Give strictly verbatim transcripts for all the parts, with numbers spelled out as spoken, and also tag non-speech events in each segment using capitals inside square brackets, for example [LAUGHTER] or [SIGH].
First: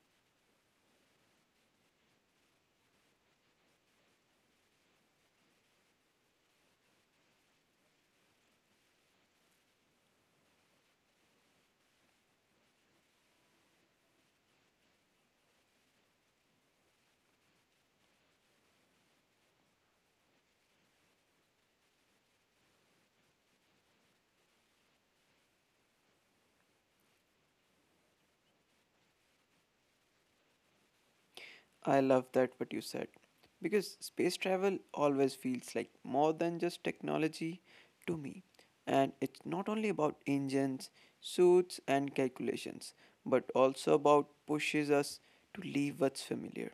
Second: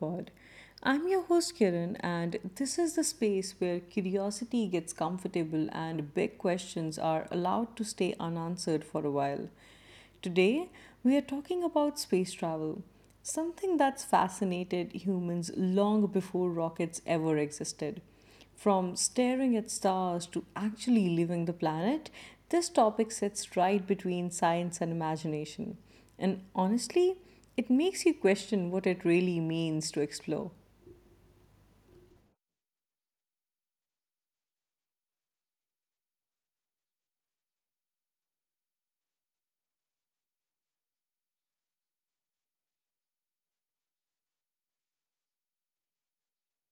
Pod. I'm your host Kiran, and this is the space where curiosity gets comfortable and big questions are allowed to stay unanswered for a while. Today, we are talking about space travel, something that's fascinated humans long before rockets ever existed. From staring at stars to actually leaving the planet, this topic sits right between science and imagination. And honestly, it makes you question what it really means to explore. I love that what you said because space travel always feels like more than just technology to me, and it's not only about engines, suits and calculations but also about pushes us to leave what's familiar.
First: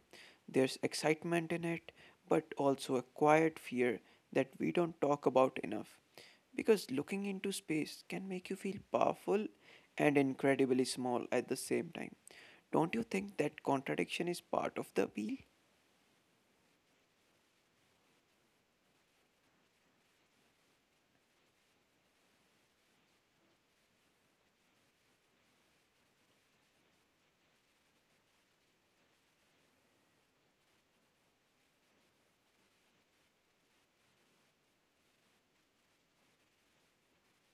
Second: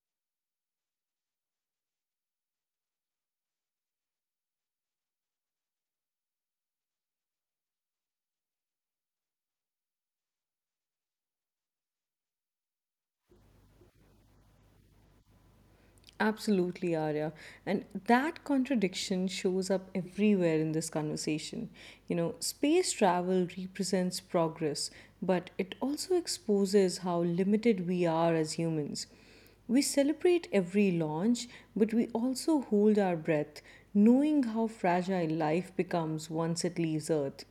There's excitement in it but also a quiet fear that we don't talk about enough. Because looking into space can make you feel powerful and incredibly small at the same time. Don't you think that contradiction is part of the appeal? Absolutely, Arya. And that contradiction shows up everywhere in this conversation. You know, space travel represents progress, but it also exposes how limited we are as humans. We celebrate every launch, but we also hold our breath, knowing how fragile life becomes once it leaves Earth.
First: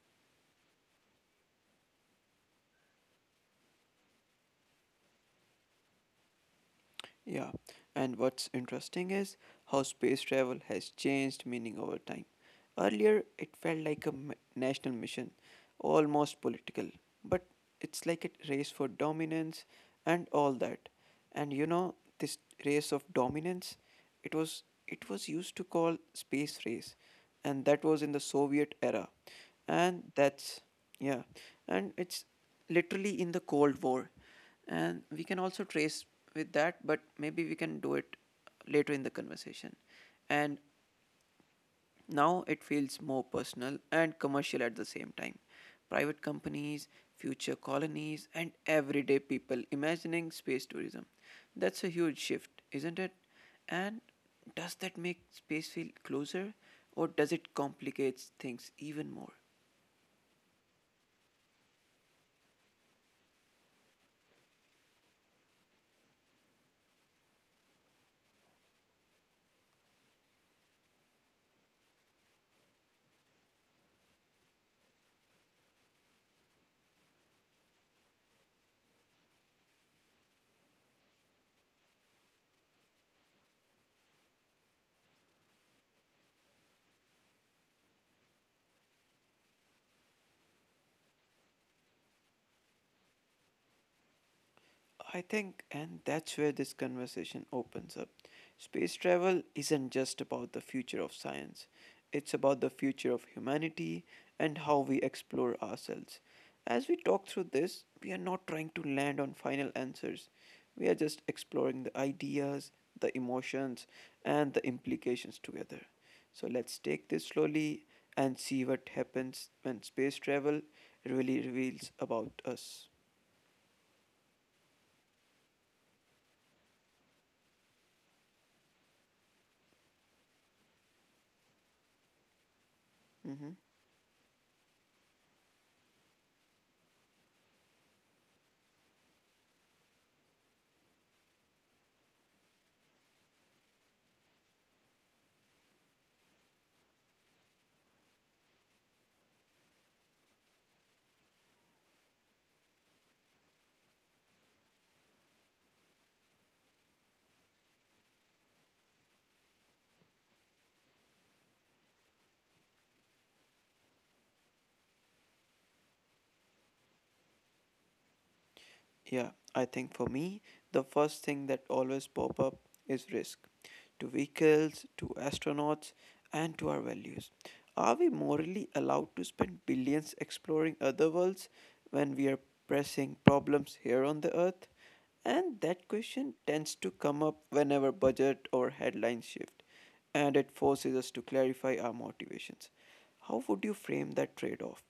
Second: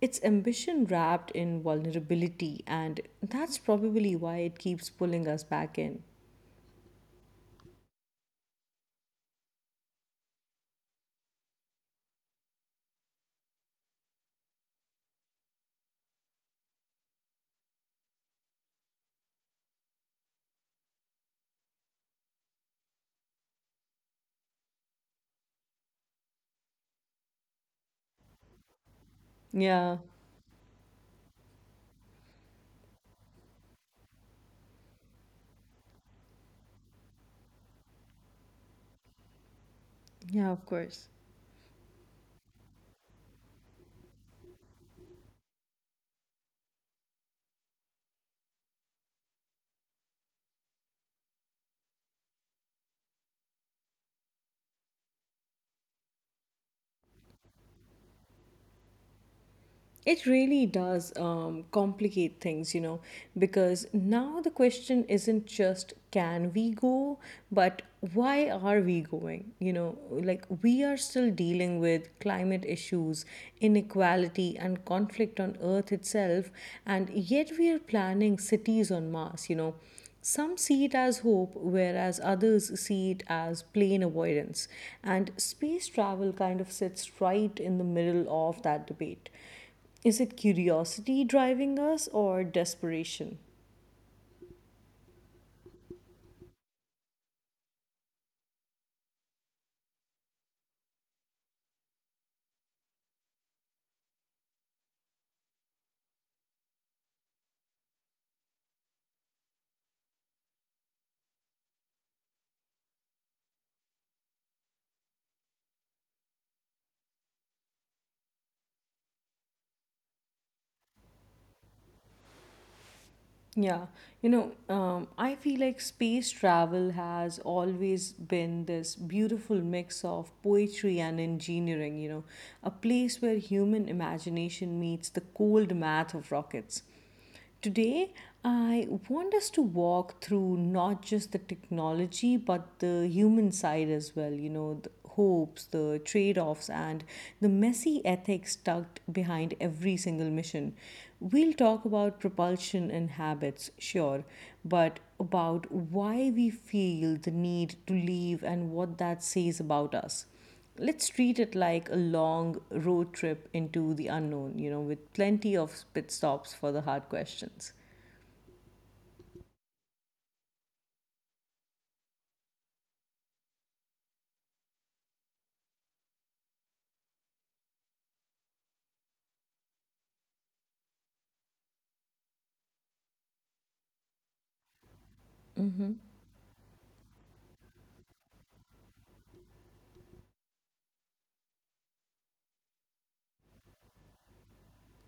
It's ambition wrapped in vulnerability, and that's probably why it keeps pulling us back in. Yeah, and what's interesting is how space travel has changed meaning over time. Earlier, it felt like a m- national mission, almost political, but it's like a race for dominance and all that. And you know, this race of dominance, it was it was used to call space race, and that was in the Soviet era, Yeah. and that's yeah, and it's literally in the Cold War, and we can also trace with that, but maybe we can do it later in the conversation. Yeah, And of course. now it feels more personal and commercial at the same time. Private companies, future colonies, and everyday people imagining space tourism. That's a huge shift, isn't it? And does that make space feel closer or does it complicate things even more? It really does um, complicate things, you know, because now the question isn't just can we go, but why are we going? You know, like we are still dealing with climate issues, inequality, and conflict on Earth itself, and yet we are planning cities on Mars, you know. Some see it as hope, whereas others see it as plain avoidance. And space travel kind of sits right in the middle of that debate. Is it curiosity driving us or desperation? I think, and that's where this conversation opens up. Space travel isn't just about the future of science, it's about the future of humanity and how we explore ourselves. As we talk through this, we are not trying to land on final answers, we are just exploring the ideas, the emotions, and the implications together. So let's take this slowly and see what happens when space travel really reveals about us. Yeah, you know, um, I feel like space travel has always been this beautiful mix of poetry and engineering, you know, a place where Mhm. human imagination meets the cold math of rockets. Today, I want us to walk through not just the technology but the human side as well, you know, the hopes, the trade offs, and the messy ethics tucked behind every single mission. We'll talk about propulsion and habits, sure, but about why we feel the need to leave and what that says about us. Let's treat it like a long road trip into the unknown, you know, with plenty of pit stops for the hard questions. Yeah, I think for me, the first thing that always pop up is risk to vehicles, to astronauts, and to our values. Are we morally allowed to spend billions exploring other worlds when we are pressing problems here on the earth? And that question tends to come up whenever budget or headlines shift, and it forces us to clarify our motivations. How would you frame that trade off?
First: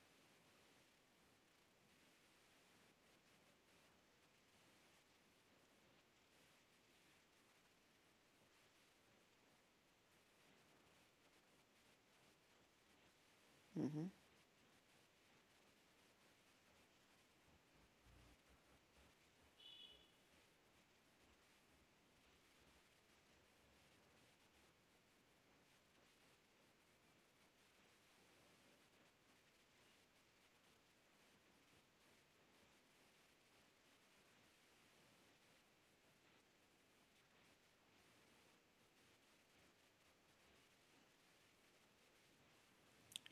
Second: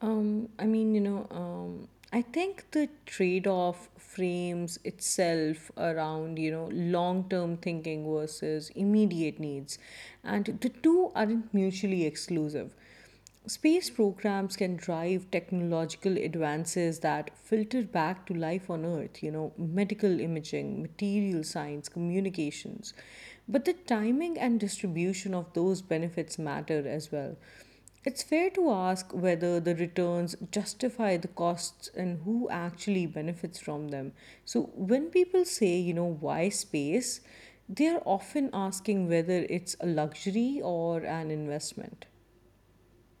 Um, I mean, you know, um, I think the trade off frames itself around, you know, long term thinking versus immediate needs. And the two aren't mutually exclusive. Space programs can drive technological advances that filter back to life on Earth, you know, medical imaging, material science, communications. But the timing and distribution of those benefits matter as well. It's fair to ask whether the returns justify the costs and who actually benefits from them. So, when people say, you know, why space, they are often asking whether it's a luxury or an investment.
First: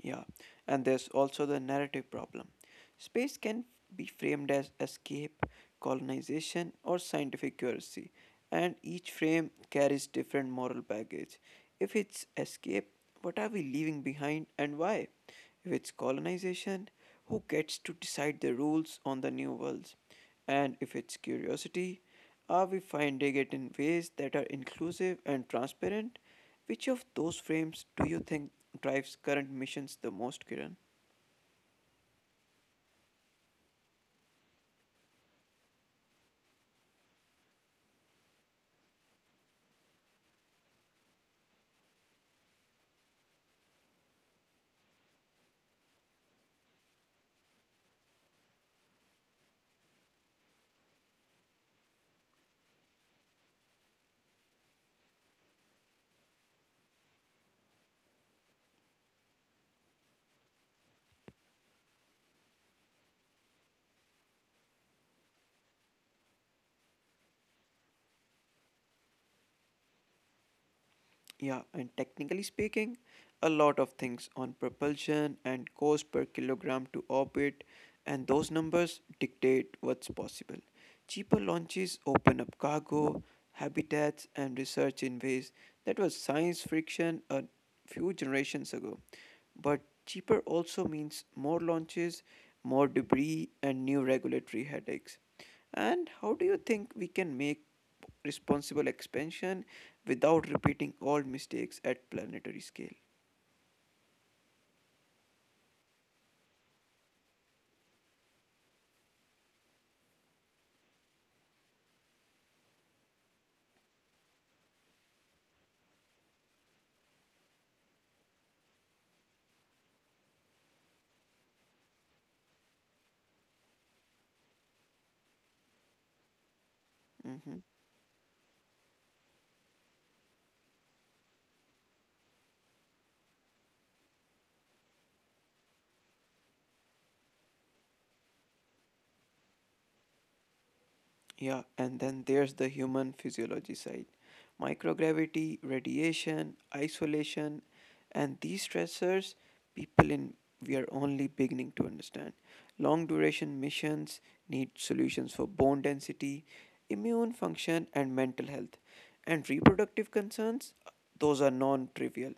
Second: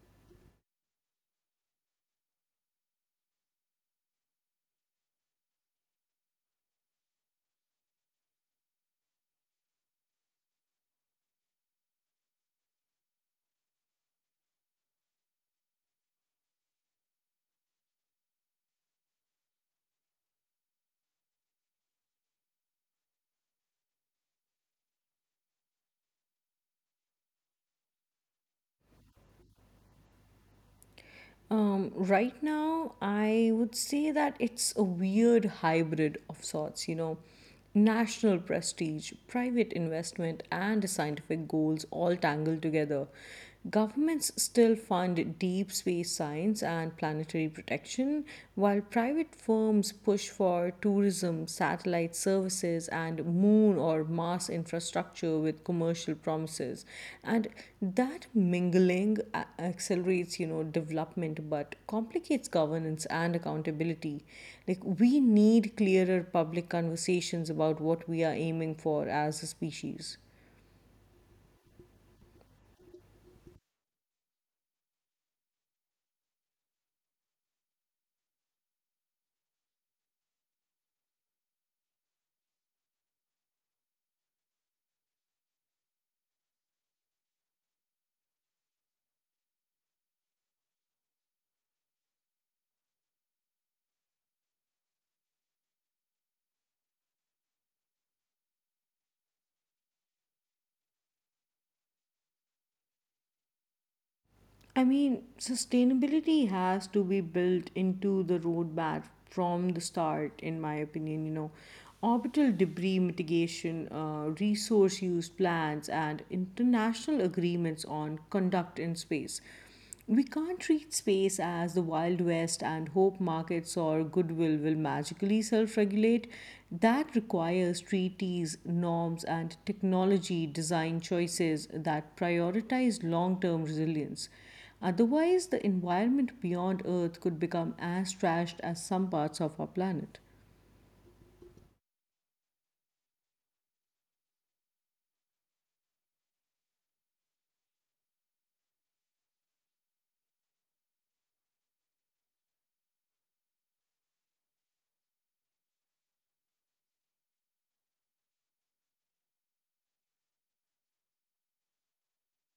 Yeah, and there's also the narrative problem. Space can be framed as escape, colonization, or scientific curiosity, and each frame carries different moral baggage. If it's escape, what are we leaving behind and why? If it's colonization, who gets to decide the rules on the new worlds? And if it's curiosity, are we finding it in ways that are inclusive and transparent? Which of those frames do you think drives current missions the most, Kiran? Um, right now, I would say that it's a weird hybrid of sorts, you know, national prestige, private investment, and scientific goals all tangled together. Governments still fund deep space science and planetary protection, while private firms push for tourism, satellite services, and moon or Mars infrastructure with commercial promises. And that mingling a- accelerates, you know, development but complicates governance and accountability. Like, we need clearer public conversations about what we are aiming for as a species. Yeah, and technically speaking, a lot of things on propulsion and cost per kilogram to orbit, and those numbers dictate what's possible. Cheaper launches open up cargo, habitats, and research in ways that was science fiction a few generations ago. But cheaper also means more launches, more debris, and new regulatory headaches. And how do you think we can make responsible expansion without repeating old mistakes at planetary scale? I mean, sustainability has to be built into the roadmap from the start, in my opinion. You know, orbital debris mitigation, uh, resource use plans, and international agreements on conduct in space. We can't treat space as the Wild West and hope markets or goodwill will magically self regulate. That requires Hmm. treaties, norms, and technology design choices that prioritize long term resilience. Otherwise, the environment beyond Earth could become as trashed as some parts of our planet. Yeah, and then there's the human physiology side: microgravity, radiation, isolation, and these stressors, people in we are only beginning to understand. Long duration missions need solutions for bone density, immune function, and mental health. And reproductive concerns, those are non trivial.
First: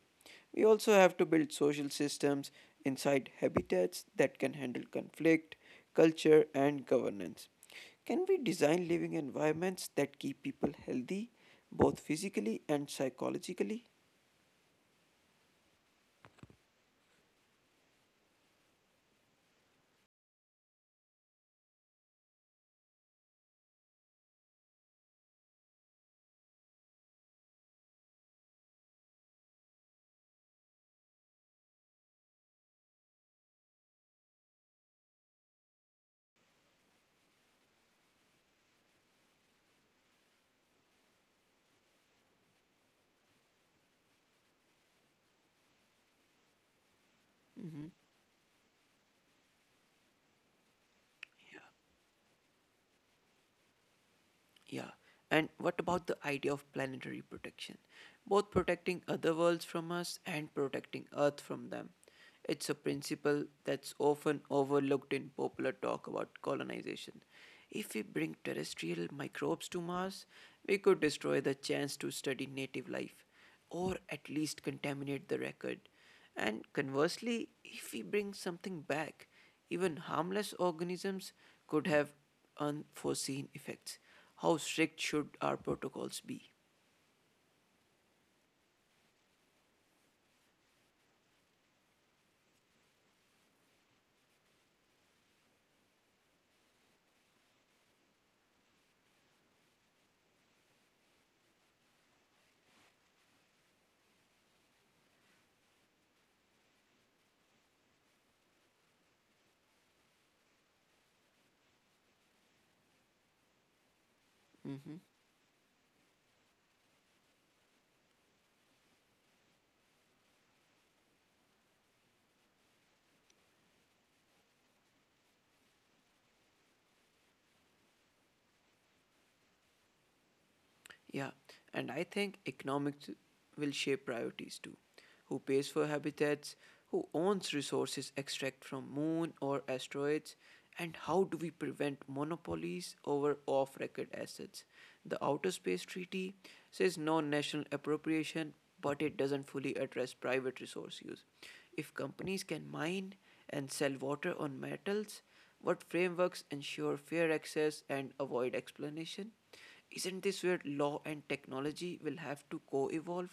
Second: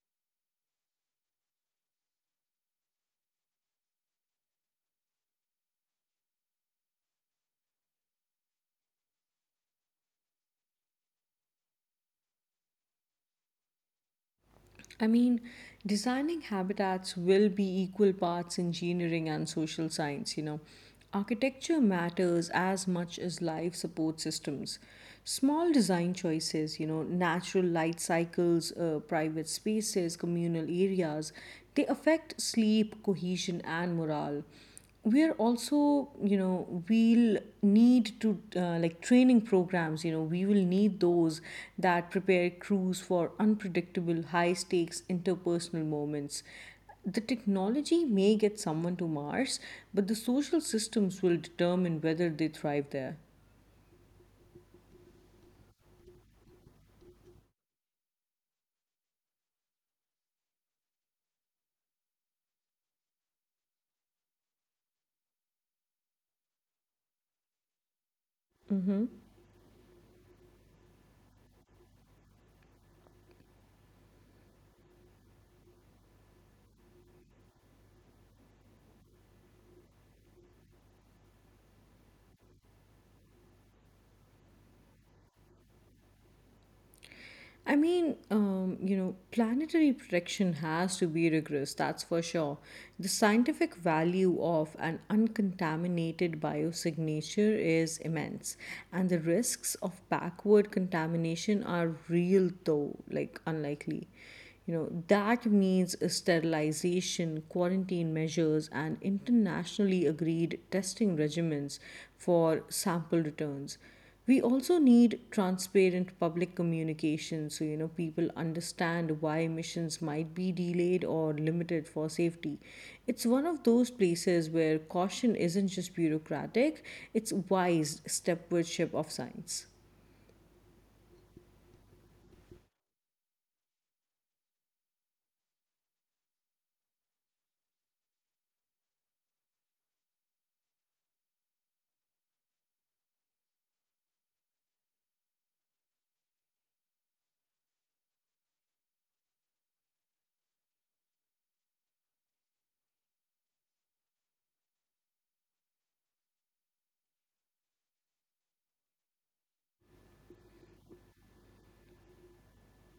We also have to build social systems inside habitats that can handle conflict, culture, and governance. Can we design living environments that keep people healthy, both physically and psychologically? I mean, designing habitats will be equal parts engineering and social science, you know. Architecture matters as much as life support systems. Small design choices, you know, natural light cycles, uh, private spaces, communal areas, they affect sleep, cohesion, and morale. We're also, you know, we'll need to, uh, like training programs, you know, we will need those that prepare crews for unpredictable high stakes interpersonal moments. The Mhm. technology may get someone to Mars, but the social systems will determine whether they thrive there. Yeah. And what about the idea of planetary protection? Both protecting other worlds from us and protecting Earth from them. It's a principle that's often overlooked in popular talk about colonization. If we bring terrestrial microbes to Mars, we could destroy the chance to study native life, or at least contaminate the record. And conversely, if we bring something back, even harmless organisms could have unforeseen effects. How strict should our protocols be? I mean, um, you know, planetary protection has to be rigorous, that's for sure. The scientific value of an uncontaminated biosignature is immense, and the risks of backward contamination are real, though, like unlikely. You know, that means sterilization, quarantine measures, and internationally agreed testing regimens for sample returns. We Hmm. also need transparent public communication so you know people understand why missions might be delayed or limited for safety. It's one of those places where caution isn't just bureaucratic, it's wise step stepwardship of science. Yeah, and I think economics will shape priorities too. Who pays for habitats, who owns resources extracted from moon or asteroids, and how do we prevent monopolies over off record assets? The Outer Space Treaty says no national appropriation, but it doesn't fully address private resource use. If companies can mine and sell water on metals, what frameworks ensure fair access and avoid exploitation? Isn't this where law and technology will have to co evolve?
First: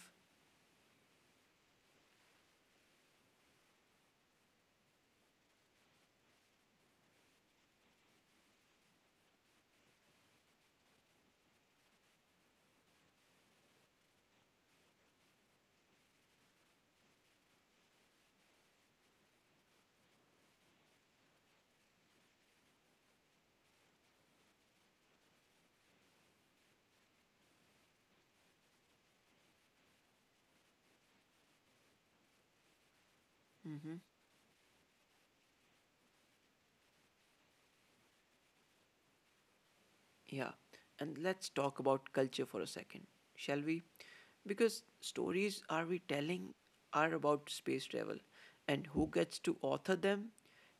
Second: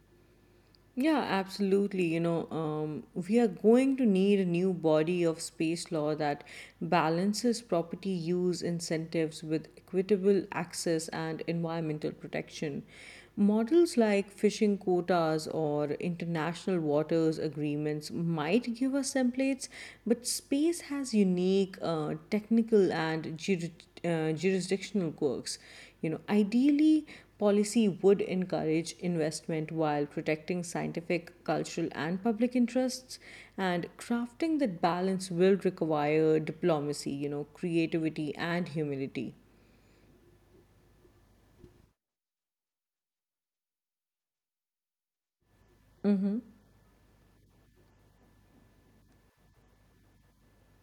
Yeah, absolutely. You know, um, we are going to need a new body of space law that balances property use incentives with equitable access and environmental protection. Models like fishing quotas or international waters agreements might give us templates, but space has unique uh, technical and jurid- uh, jurisdictional quirks. You know, ideally, policy would encourage investment while protecting scientific, cultural, and public interests. And crafting that balance will require diplomacy, you know, creativity, and humility. Yeah, and let's talk about culture for a second, shall we? Because stories are we telling are about space travel, and who gets to author them?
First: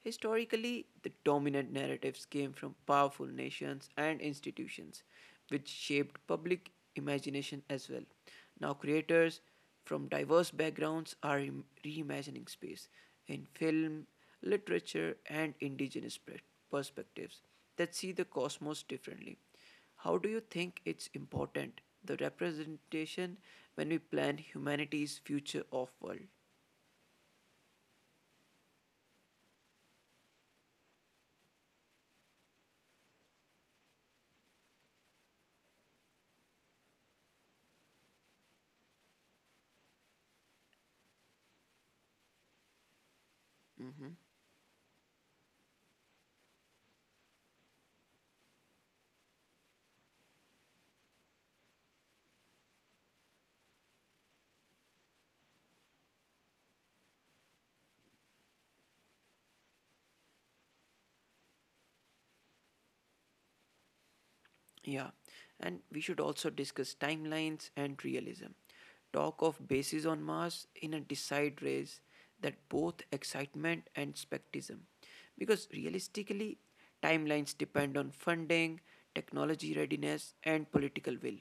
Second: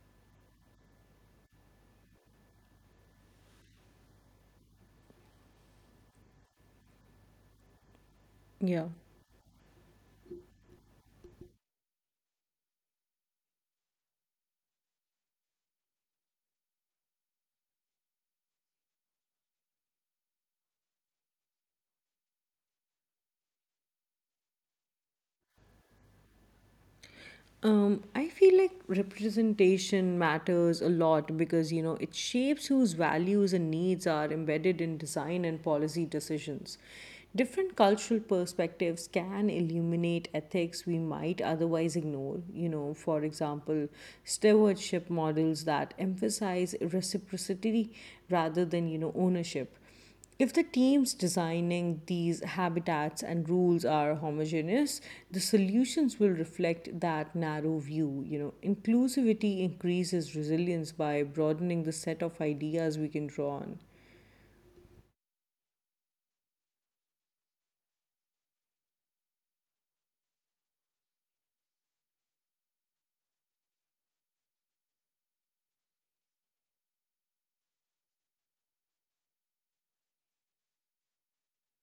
Historically, the dominant narratives came from powerful nations and institutions, which shaped public imagination as well. Now, Yeah. creators from diverse backgrounds are reimagining space in film, literature, and indigenous perspectives that see the cosmos differently. How do you think it's important the representation when we plan humanity's future of world? Um, I feel like representation matters a lot because, you know, it shapes whose values and needs are embedded in design and policy decisions. Different cultural perspectives can illuminate ethics we might otherwise ignore. You know, for example, Mhm. stewardship models that emphasize reciprocity rather than, you know, ownership. If the teams designing these habitats and rules are homogeneous, the solutions will reflect that narrow view. You know, inclusivity increases resilience by broadening the set of ideas we can draw on. Yeah, and we should also discuss timelines and realism. Talk of bases on Mars in a decide race that both excitement and spectism. Because realistically, timelines depend on funding, technology readiness, and political will.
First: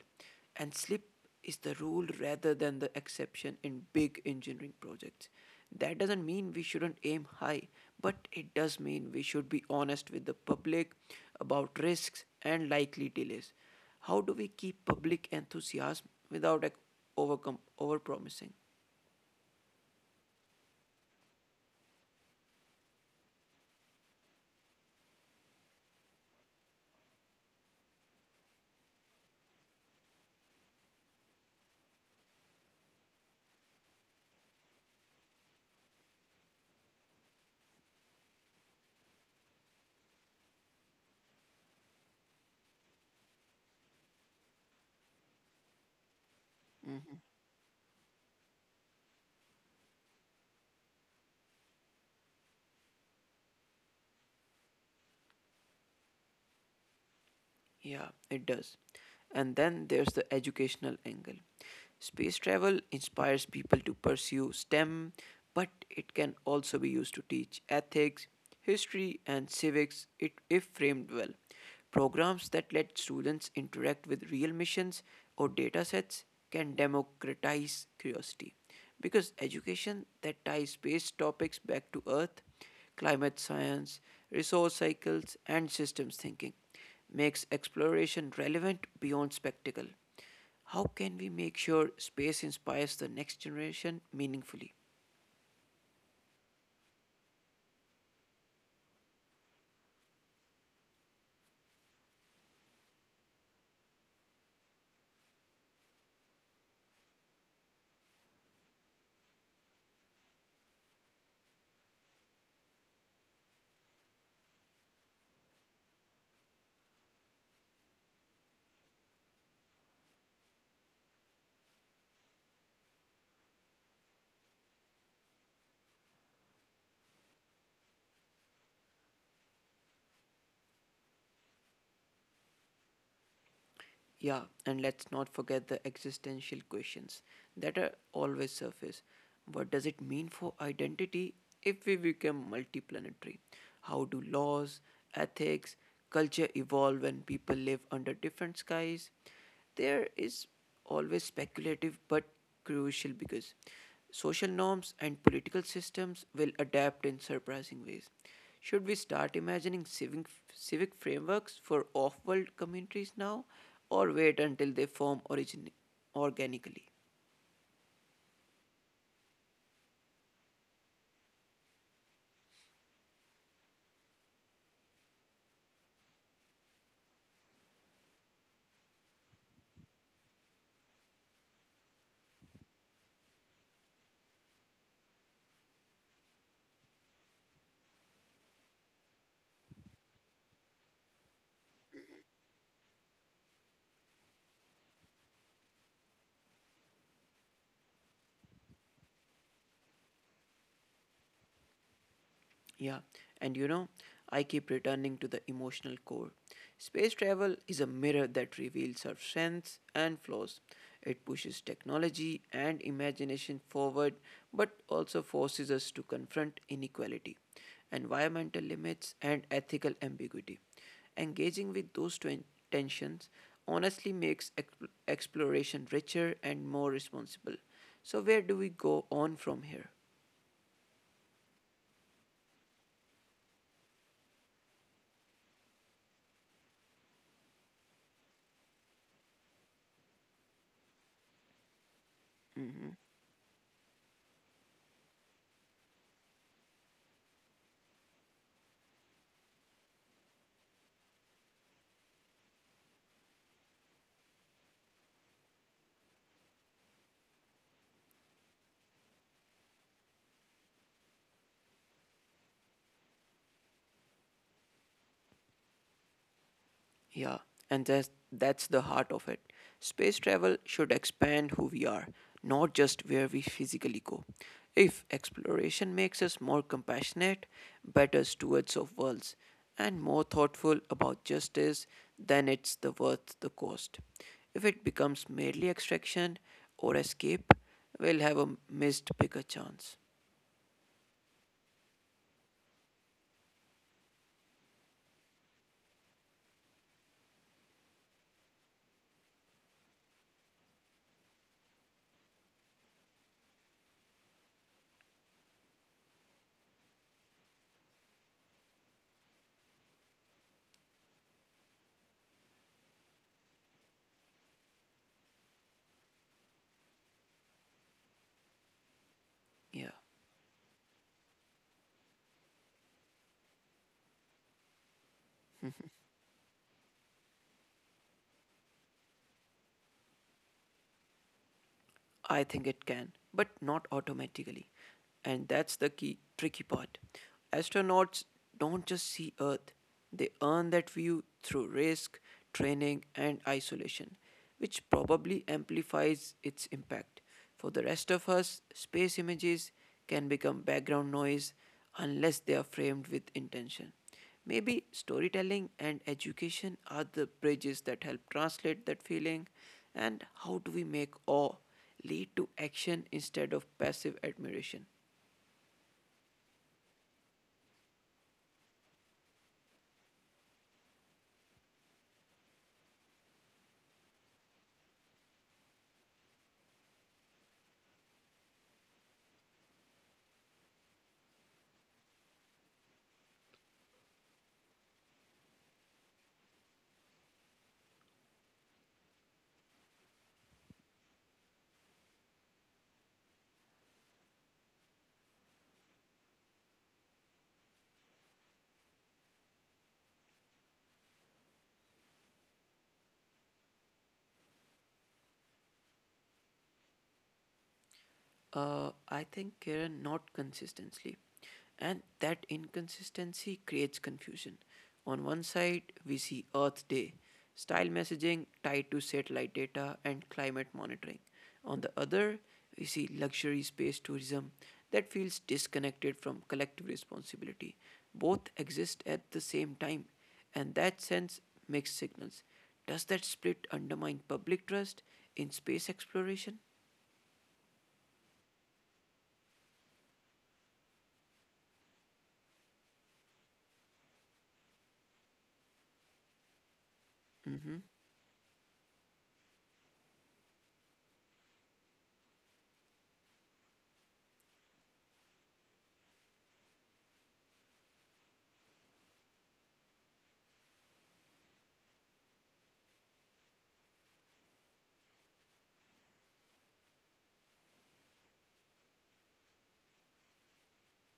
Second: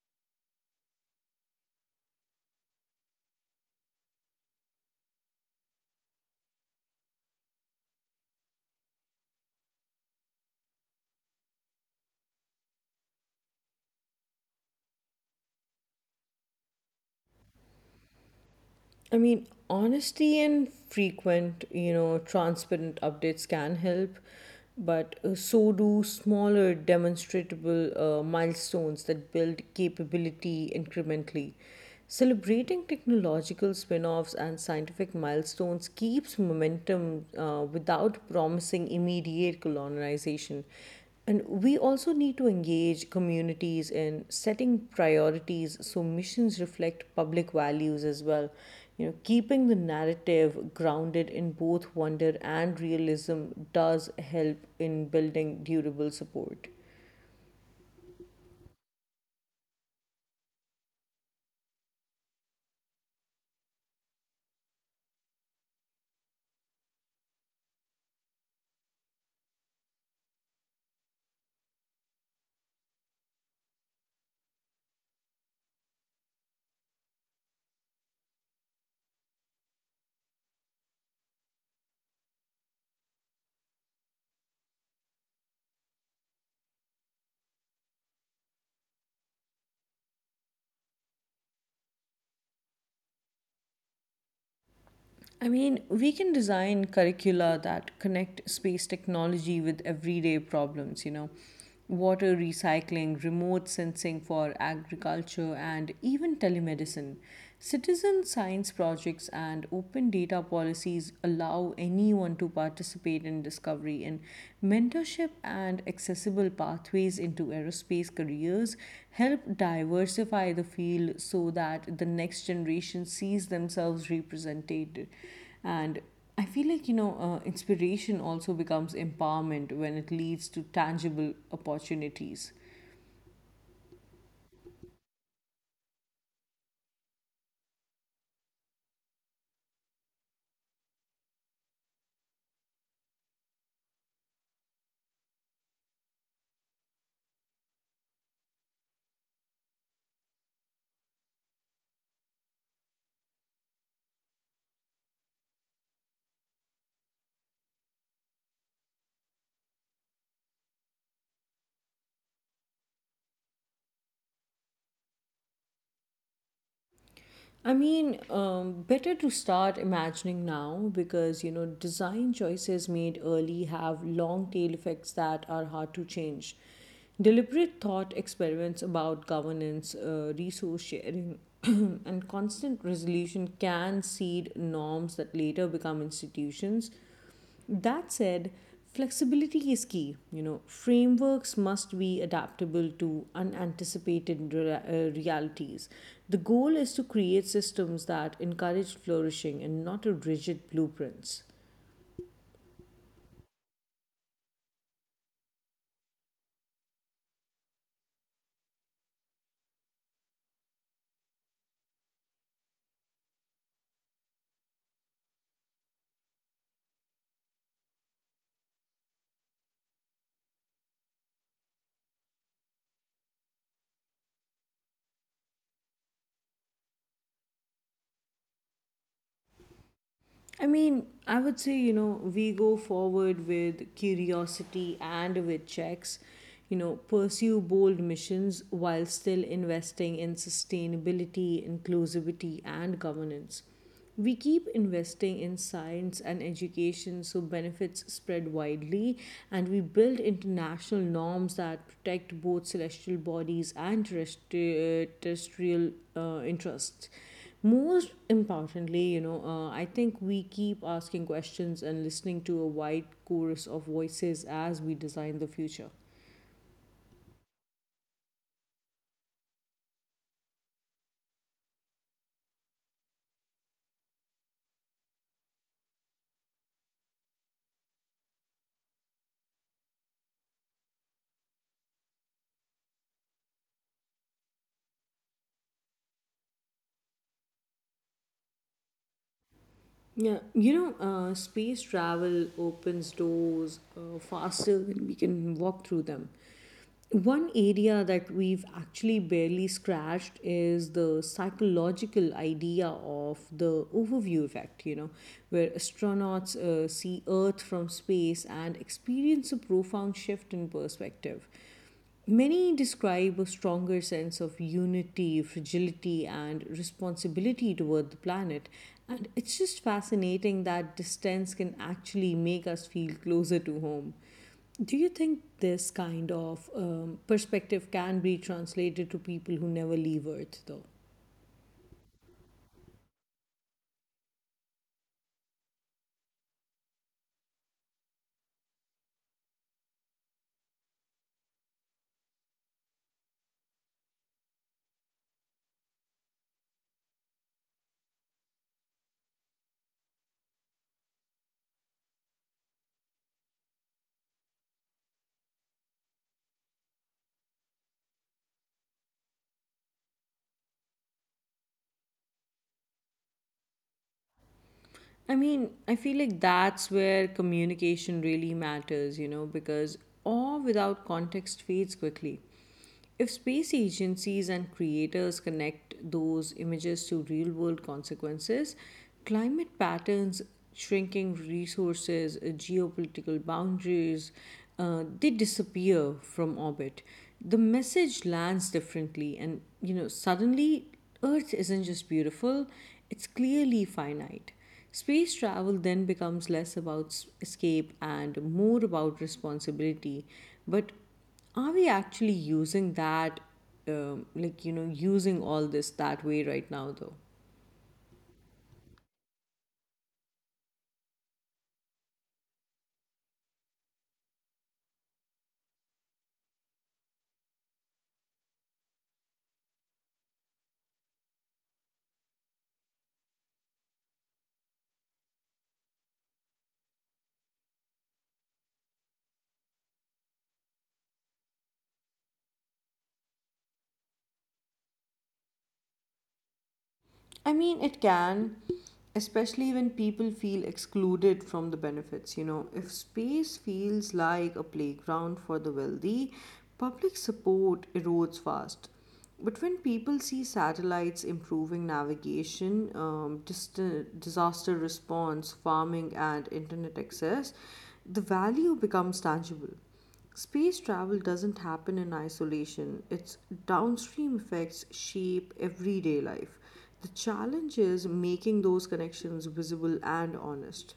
And slip is the rule rather than the exception in big engineering projects. That doesn't mean we shouldn't aim high, but it does mean we should be honest with the public about risks and likely delays. How do we keep public enthusiasm without like, overcome overpromising? I mean, honesty and frequent, you know, transparent updates can help, but uh, so do smaller, demonstrable uh, milestones that build capability incrementally. Celebrating technological spin offs and scientific milestones keeps momentum uh, without promising immediate colonization. And we also need to engage communities in setting priorities so missions reflect Mm-hmm. public values as well. You know, keeping the narrative grounded in both wonder and realism does help in building durable support. Yeah, it does. And then there's the educational angle. Space travel inspires people to pursue STEM, but it can also be used to teach ethics, history, and civics it, if framed well. Programs that let students interact with real missions or data sets can democratize curiosity. Because education that ties space topics back to Earth climate science, resource cycles, and systems thinking makes exploration relevant beyond spectacle. How can we make sure space inspires the next generation meaningfully? I mean, we can design curricula that connect space technology with everyday problems, you know, water recycling, remote sensing for agriculture, and even telemedicine. Citizen science projects and open data policies allow anyone to participate in discovery recovery in mentorship and accessible pathways into aerospace careers help diversify the field so that the next generation sees themselves represented, and I feel like, you know, uh, inspiration also becomes empowerment when it leads to tangible opportunities. Yeah, and let's not forget the existential questions that are always surface. What does it mean for identity if we become multiplanetary? How do laws, ethics, culture evolve when people live under different skies? There is always speculative but crucial because social norms and political systems will adapt in surprising ways. Should we start imagining civic, civic frameworks for off world communities now or wait until they form origin- organically? I mean, um, better to start imagining now because, you know, design choices made early have long tail effects that are hard to change. Deliberate thought experiments about governance, uh, resource sharing, [CLEARS THROAT] and constant resolution can seed norms that later become institutions. That said, flexibility is key. You know, frameworks must be adaptable to unanticipated rea- uh, realities. The goal is to create systems that encourage flourishing and not a rigid blueprints. Yeah, and you know, I keep returning to the emotional core. Space travel is a mirror that reveals our strengths and flaws. It pushes technology and imagination forward, but also forces us to confront inequality, environmental limits, and ethical ambiguity. Engaging with those twen- tensions honestly makes exp- exploration richer and more responsible. So, where do we go on from here? I mean, I would say, you know, we go forward with curiosity and with checks, you know, pursue bold missions while still investing in sustainability, Mm-hmm. inclusivity, and governance. We keep investing in science and education so benefits spread widely, and we build international norms that protect both celestial bodies and terrestri- uh, terrestrial uh, interests. Most importantly, you know, uh, I think we keep asking questions and listening to a wide chorus of voices as we design the future. Yeah, and that's, that's the heart of it. Space travel should expand who we are, not just where we physically go. If exploration makes us more compassionate, better stewards of worlds, and more thoughtful about justice, then it's the worth the cost. If it becomes merely extraction or escape, we'll have a missed bigger chance. Yeah, you know, uh, space travel opens doors uh, faster than we can walk through them. One area that we've actually barely scratched is the psychological idea of the overview effect, you know, where astronauts uh, see Earth from space and experience a profound shift in perspective. Many describe a stronger sense of unity, fragility, and responsibility toward the planet. And Yeah. it's just fascinating that distance can actually make us feel closer to home. Do you think this kind of um, perspective can be translated to people who never leave Earth, though? I think it can, but not automatically. And that's the key tricky part. Astronauts don't just see Earth, they earn that view through risk, training, and isolation, which probably amplifies its impact. For the rest of us, space images can become background noise unless they are framed with intention. Maybe storytelling and education are the bridges that help translate that feeling. And how do we make awe lead to action instead of passive admiration? I mean, I feel like that's where communication really matters, you know, because awe without context fades quickly. If space agencies and creators connect those images to real world consequences, climate patterns, shrinking resources, uh, geopolitical boundaries, uh, they disappear from orbit. The message lands differently, and you know, suddenly Earth isn't just beautiful, it's clearly finite. Space travel then becomes less about s- escape and more about responsibility. But are we actually using that, um, like, you know, using all this that way right now, though? Uh, I think, Kiran, not consistently, and that inconsistency creates confusion. On one side, we see Earth Day, style messaging tied to satellite data and climate monitoring. On the other, we see luxury space tourism that feels disconnected from collective responsibility. Both exist at the same time, and that sends mixed signals. Does that split undermine public trust in space exploration? I mean, it can, especially when people feel excluded from the benefits. You know, if space feels like a playground for the wealthy, public Mm-hmm. support erodes fast. But when people see satellites improving navigation, um, dist- disaster response, farming, and internet access, the value becomes tangible. Space travel doesn't happen in isolation, its downstream effects shape everyday life. The challenge is making those connections visible and honest.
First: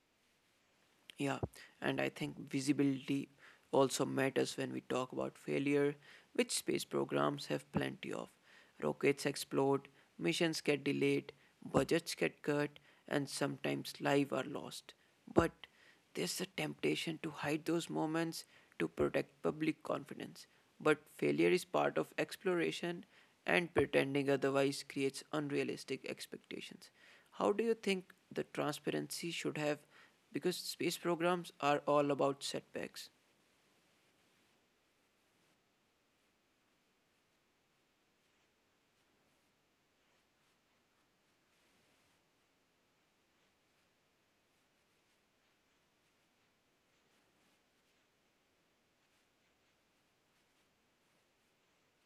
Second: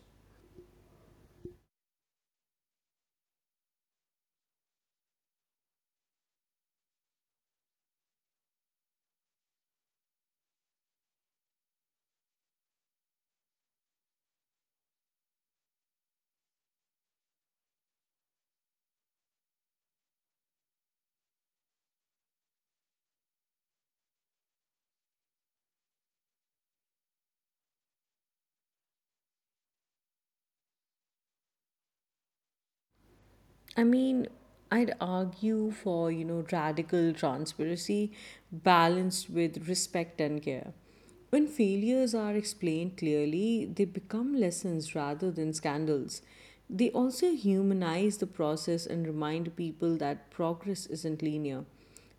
Yeah, and I think visibility also matters when we talk about failure, which space programs have plenty of. Rockets explode, missions get delayed, budgets get cut, and sometimes lives are lost. But there's a temptation to hide those moments to protect public confidence. But failure is part of exploration, and pretending otherwise creates unrealistic expectations. How do you think the transparency should have because space programs are all about setbacks. I mean, I'd argue for, you know, radical transparency balanced with respect and care. When failures are explained clearly, they become lessons rather than scandals. They also humanize the process and remind people that progress isn't linear.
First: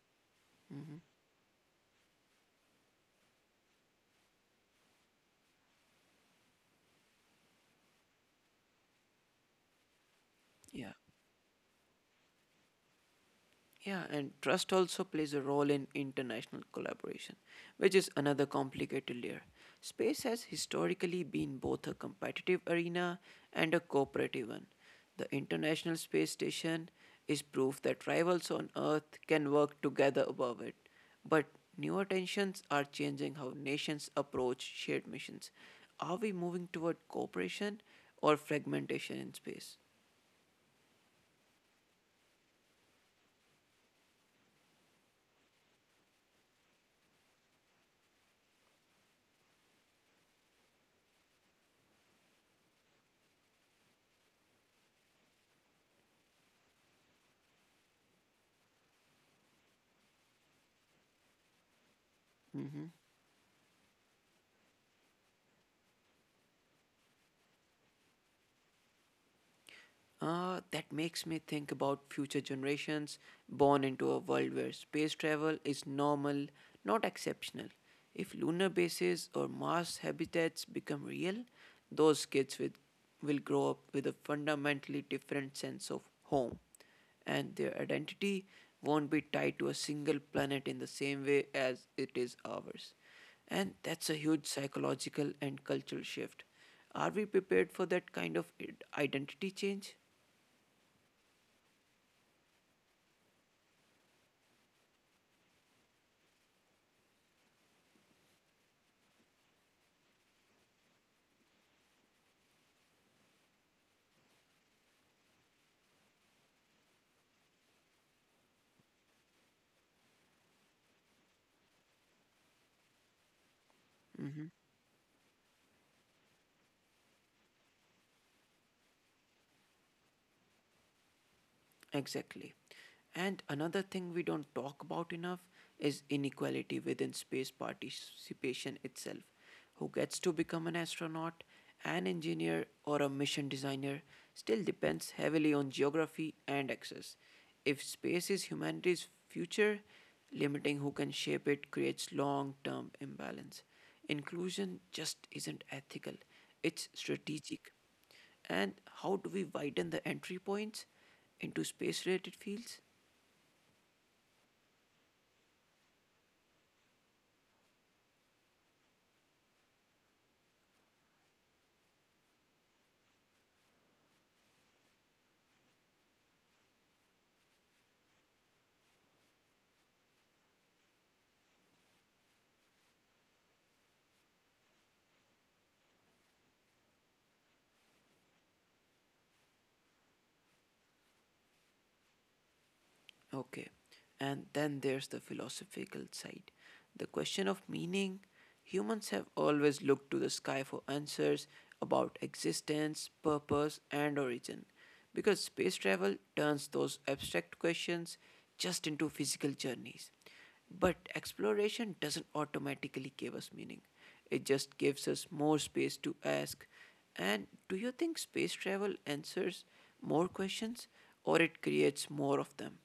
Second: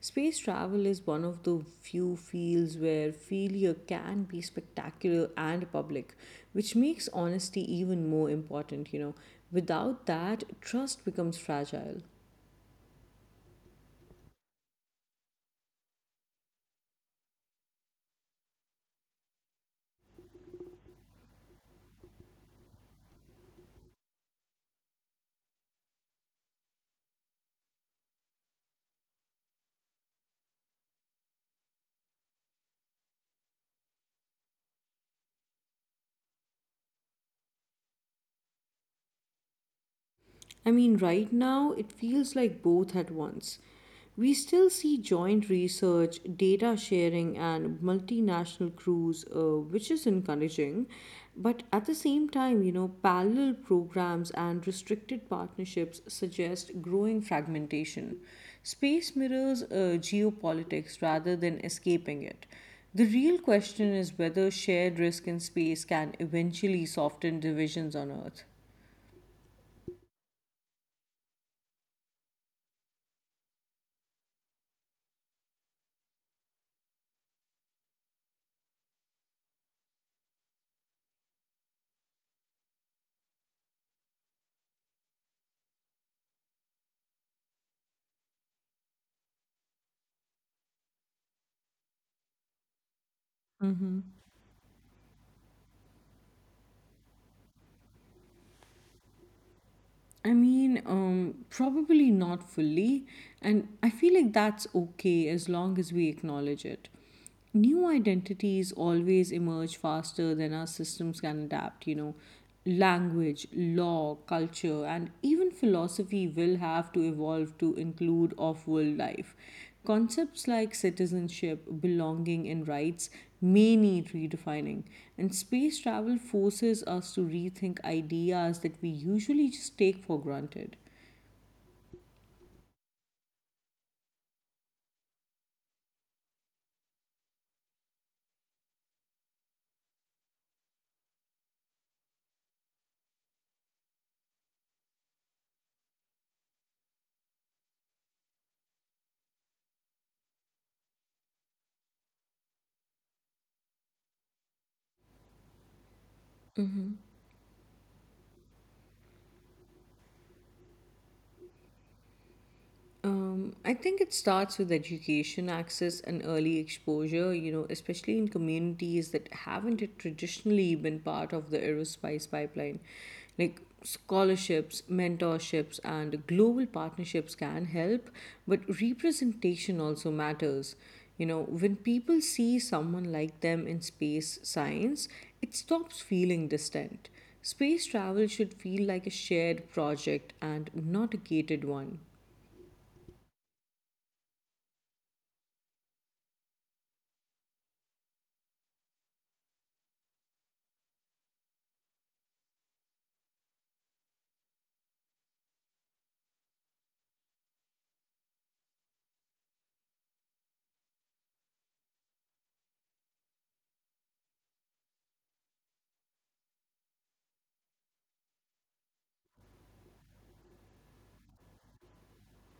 Space travel is one of the few fields where failure can be spectacular and public, which makes honesty even more important, you know. Without that, Yeah. trust becomes fragile. Yeah, and trust also plays a role in international collaboration, which is another complicated layer. Space has historically been both a competitive arena and a cooperative one. The International Space Station is proof that rivals on Earth can work together above it. But newer tensions are changing how nations approach shared missions. Are we moving toward cooperation or fragmentation in space? I mean, right now it feels like both at once. We still see joint research, data sharing, and multinational crews, uh, which is encouraging. But at the same time, you know, parallel programs and restricted partnerships suggest growing fragmentation. Space mirrors uh, geopolitics rather than escaping it. Mm-hmm. The real question is whether shared risk in space can eventually soften divisions on Earth. Uh, that makes me think about future generations born into a world where space travel is normal, not exceptional. If lunar bases or Mars habitats become real, those kids with, will grow up with a fundamentally different sense of home, and their identity won't be tied to a single planet in the same way as it is ours. And that's a huge psychological and cultural shift. Are we prepared for that kind of i- identity change? I mean, um, probably not fully, and I feel like that's okay as long as we acknowledge it. New identities always emerge faster than our systems can adapt, you know. Language, law, culture, and even philosophy will have to evolve to include off world life. Concepts like citizenship, belonging, and rights may need Hmm. redefining, and space travel forces us to rethink ideas that we usually just take for granted. Exactly. And another thing we don't talk about enough is inequality within space participation itself. Who gets to become an astronaut, an engineer, or a mission designer still depends heavily on geography and access. If space is humanity's future, limiting who can shape it creates long term imbalance. Inclusion just isn't ethical, it's strategic. And how do we widen the entry points into space related fields? Um, I think it starts with education access and early exposure, you know, especially in communities that haven't traditionally been part of the aerospace pipeline. Like scholarships, mentorships, and global partnerships can help, but representation also matters. You know, when people see someone like them in space science, it stops feeling distant. Space travel should feel like a shared project and not a gated one. Okay. And then there's the philosophical side, the question of meaning. Humans have always looked to the sky for answers about existence, purpose, and origin. Because space travel turns those abstract questions just into physical journeys. But exploration doesn't automatically give us meaning, it just gives us more space to ask. And do you think space travel answers more questions, or it creates more of them?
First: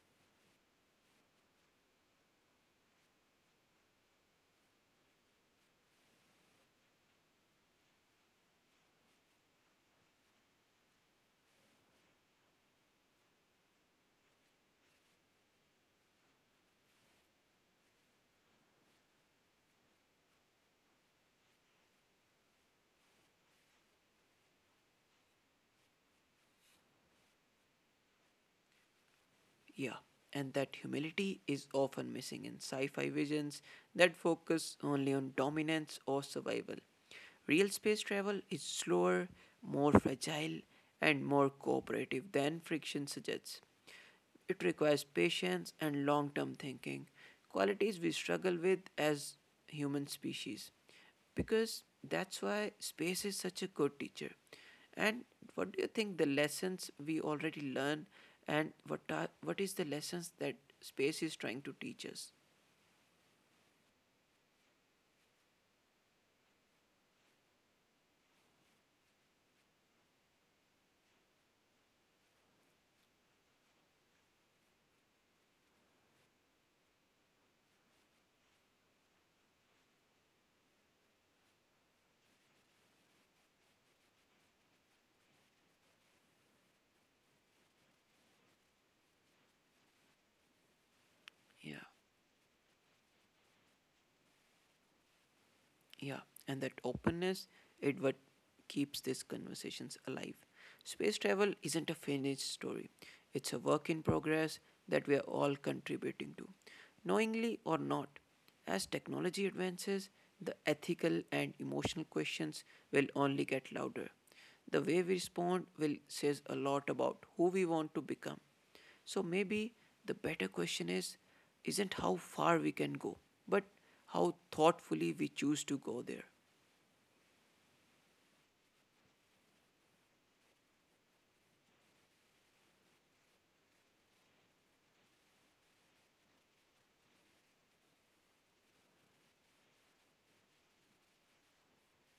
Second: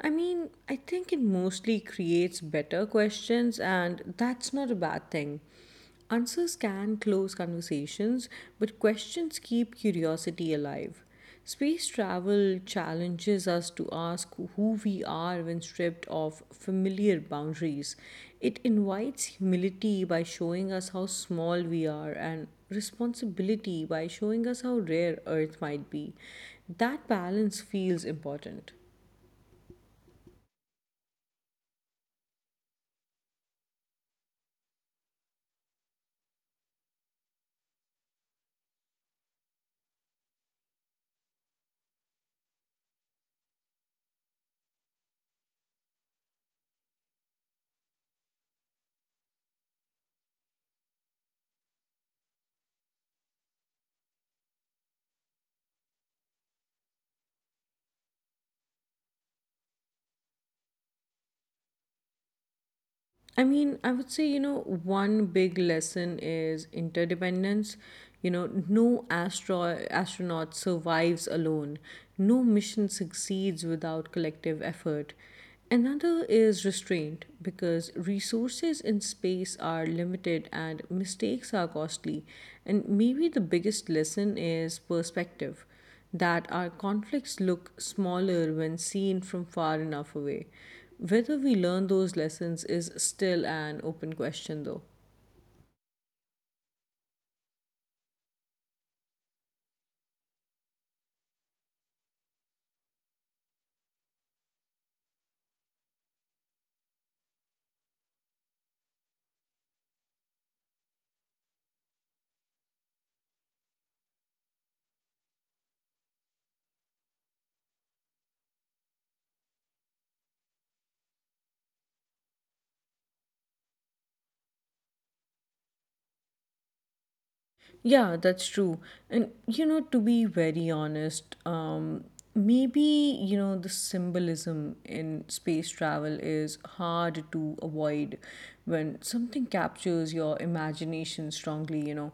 I mean, I think it mostly creates better questions, and that's not a bad thing. Answers can close conversations, but questions keep curiosity alive. Space travel challenges us to ask who we are when stripped of familiar boundaries. It invites humility by showing us how small we are and responsibility by showing us how rare Earth might be. That balance feels important. Yeah, and that humility is often missing in sci fi visions that focus only on dominance or survival. Real space travel is slower, more fragile, and more cooperative than friction suggests. It requires patience and long term thinking, qualities we struggle with as human species. Because that's why space is such a good teacher. And what do you think the lessons we already learn, and what are, what is the lessons that space is trying to teach us? I mean, I would say, you know, one big lesson is interdependence. You know, no astro- astronaut survives alone, no mission succeeds without collective effort. Another is restraint because resources in space are limited and mistakes are costly. And maybe the biggest lesson is perspective that our conflicts look smaller when seen from far enough away. Whether we Yeah, learn those lessons is still an open question, though. yeah. And that openness, it what keeps these conversations alive. Space travel isn't a finished story, it's a work in progress that we are all contributing to, knowingly or not. As technology advances, the ethical and emotional questions will only get louder. The way we respond will says a lot about who we want to become. So maybe the better question is isn't how far we can go, but how thoughtfully we choose to go there. Yeah, that's true. And you know, to be very honest, um, maybe you know the symbolism in space travel is hard to avoid when something captures your imagination strongly. You know,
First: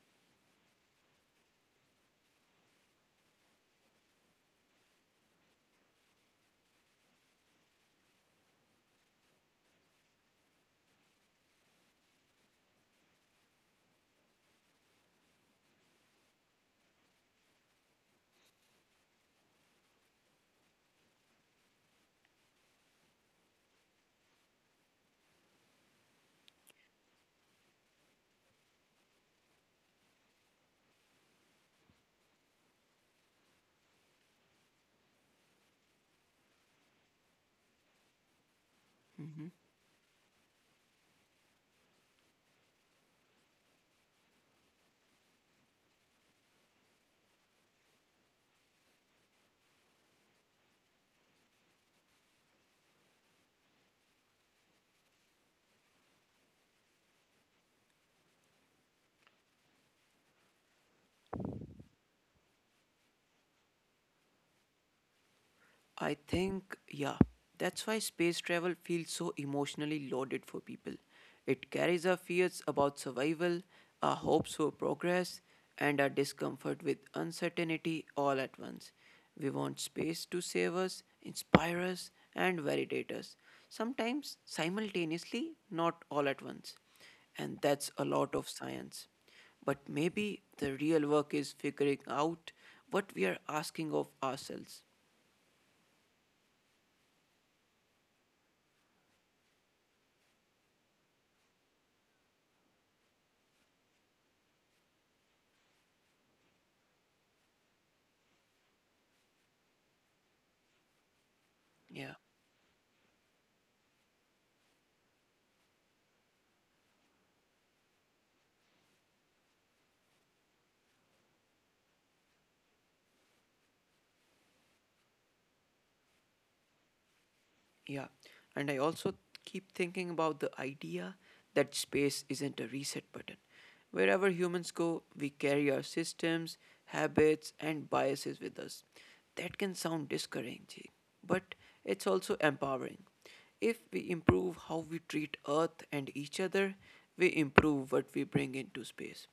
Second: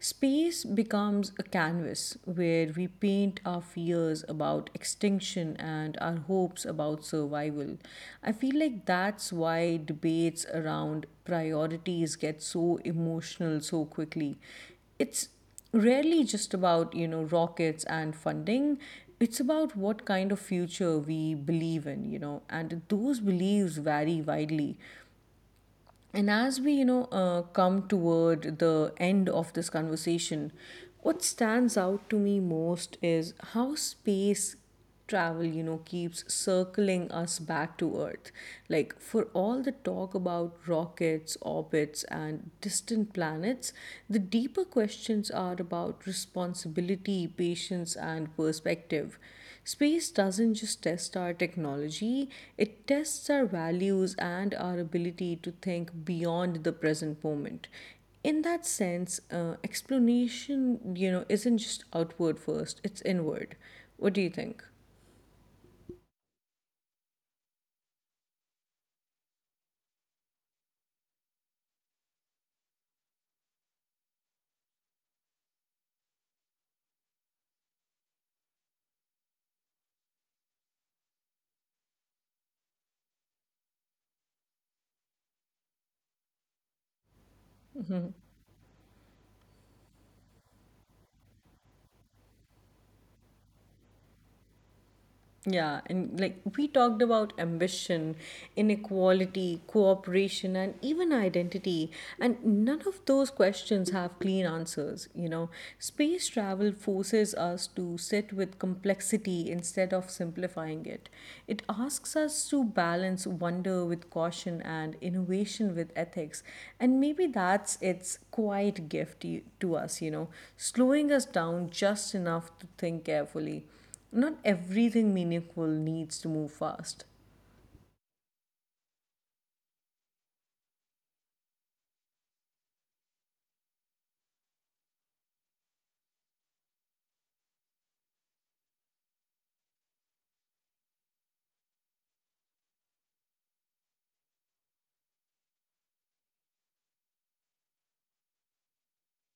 space becomes a canvas where we paint our fears about extinction and our hopes about survival. I feel like that's why debates around priorities get so emotional so quickly, it's rarely just about, you know, rockets and funding, it's about what kind of future we believe in, you know, and those beliefs vary widely. And as we, you know, uh, come toward the end of this conversation, what stands out to me most is how space travel, you know, keeps circling us back to Earth. Like, for Mm-hmm. all the talk about rockets, orbits, and distant planets, the deeper questions are about responsibility, patience, and perspective. Space doesn't just test our technology, it tests our values and our ability to think beyond the present moment. In that sense, uh, explanation, you know, isn't just outward first, it's inward. What do you think? I think, yeah, that's why space travel feels so emotionally loaded for people. It carries our fears about survival, our hopes for progress, and our discomfort with uncertainty all at once. We want space to save us, inspire us, and validate us, sometimes simultaneously, not all at once. And that's a lot of science. But maybe the real work is figuring out what we are asking of ourselves. Yeah, and like we talked about ambition, inequality, cooperation, and even identity. And none of those questions have clean answers, you know. Space travel forces us to sit with complexity instead of simplifying it. It asks Yeah. us to balance wonder with caution and innovation with ethics. And maybe that's its quiet gift to to us, you know, slowing us down just enough to think carefully, not everything meaningful needs to move fast. Yeah, and I also keep thinking about the idea that space isn't a reset button. Wherever humans go, we carry our systems, habits, and biases with us. That can sound discouraging, but it's also empowering. If we improve how we treat Earth and each other, we improve what we bring into space.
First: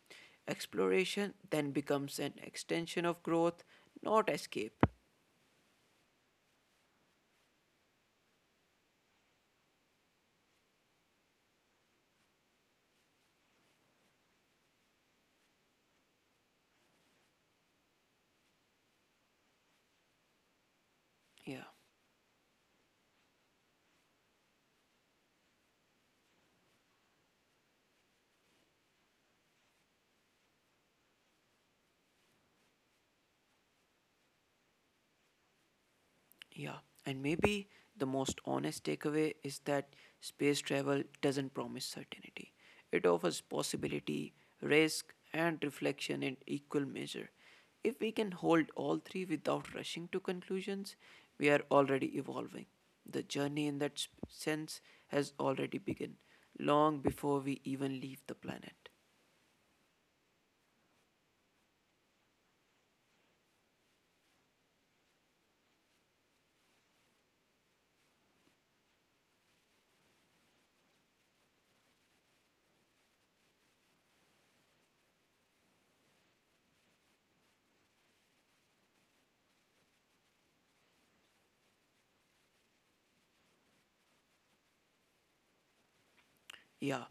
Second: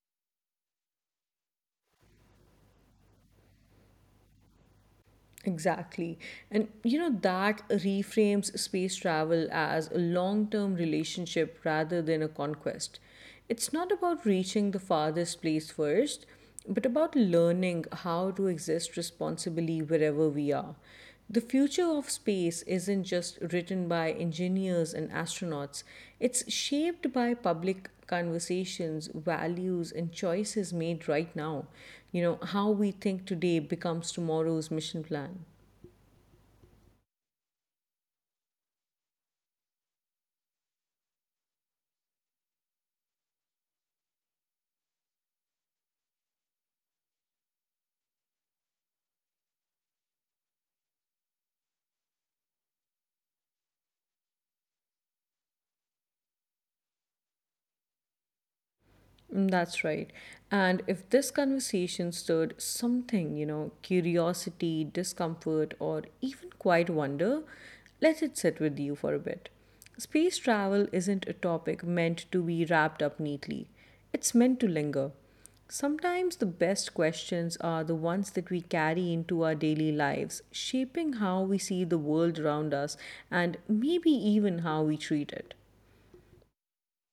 Exploration then becomes an extension of growth, not escape. Exactly. And you know, that reframes space travel as a long term relationship rather than a conquest. It's not about reaching the farthest place first, but about learning how to exist responsibly wherever we are. The Yeah. future of space isn't just written by engineers and astronauts, it's shaped by public conversations, values, and choices made right now. You know, how we think today becomes tomorrow's mission plan. Yeah, and maybe the most honest takeaway is that space travel doesn't promise certainty. It offers possibility, risk, and reflection in equal measure. If we can hold all three without rushing to conclusions, we are already evolving. The journey in that sp- sense has already begun, long before we even leave the planet. Mm, that's right. And if this conversation stirred something, you know, curiosity, discomfort, or even quiet wonder, let it sit with you for a bit. Space travel isn't a topic meant to be wrapped up neatly, it's meant to linger. Sometimes the best questions are the ones that we carry into our daily lives, shaping how we see the world around us and maybe even how we treat it. Yeah,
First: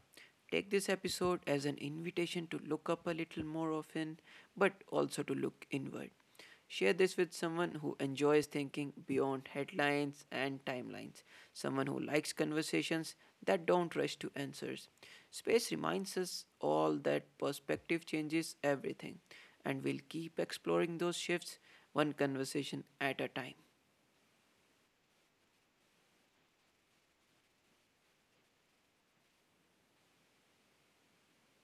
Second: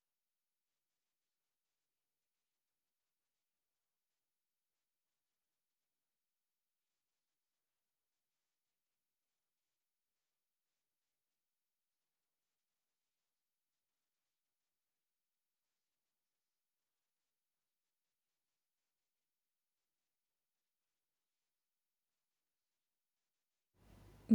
take this episode as an invitation to look up a little more often, but also to look inward. Share this with someone who enjoys thinking beyond headlines and timelines, someone who likes conversations that don't rush to answers. Space reminds us all that perspective changes everything, and we'll keep exploring those shifts one conversation at a time.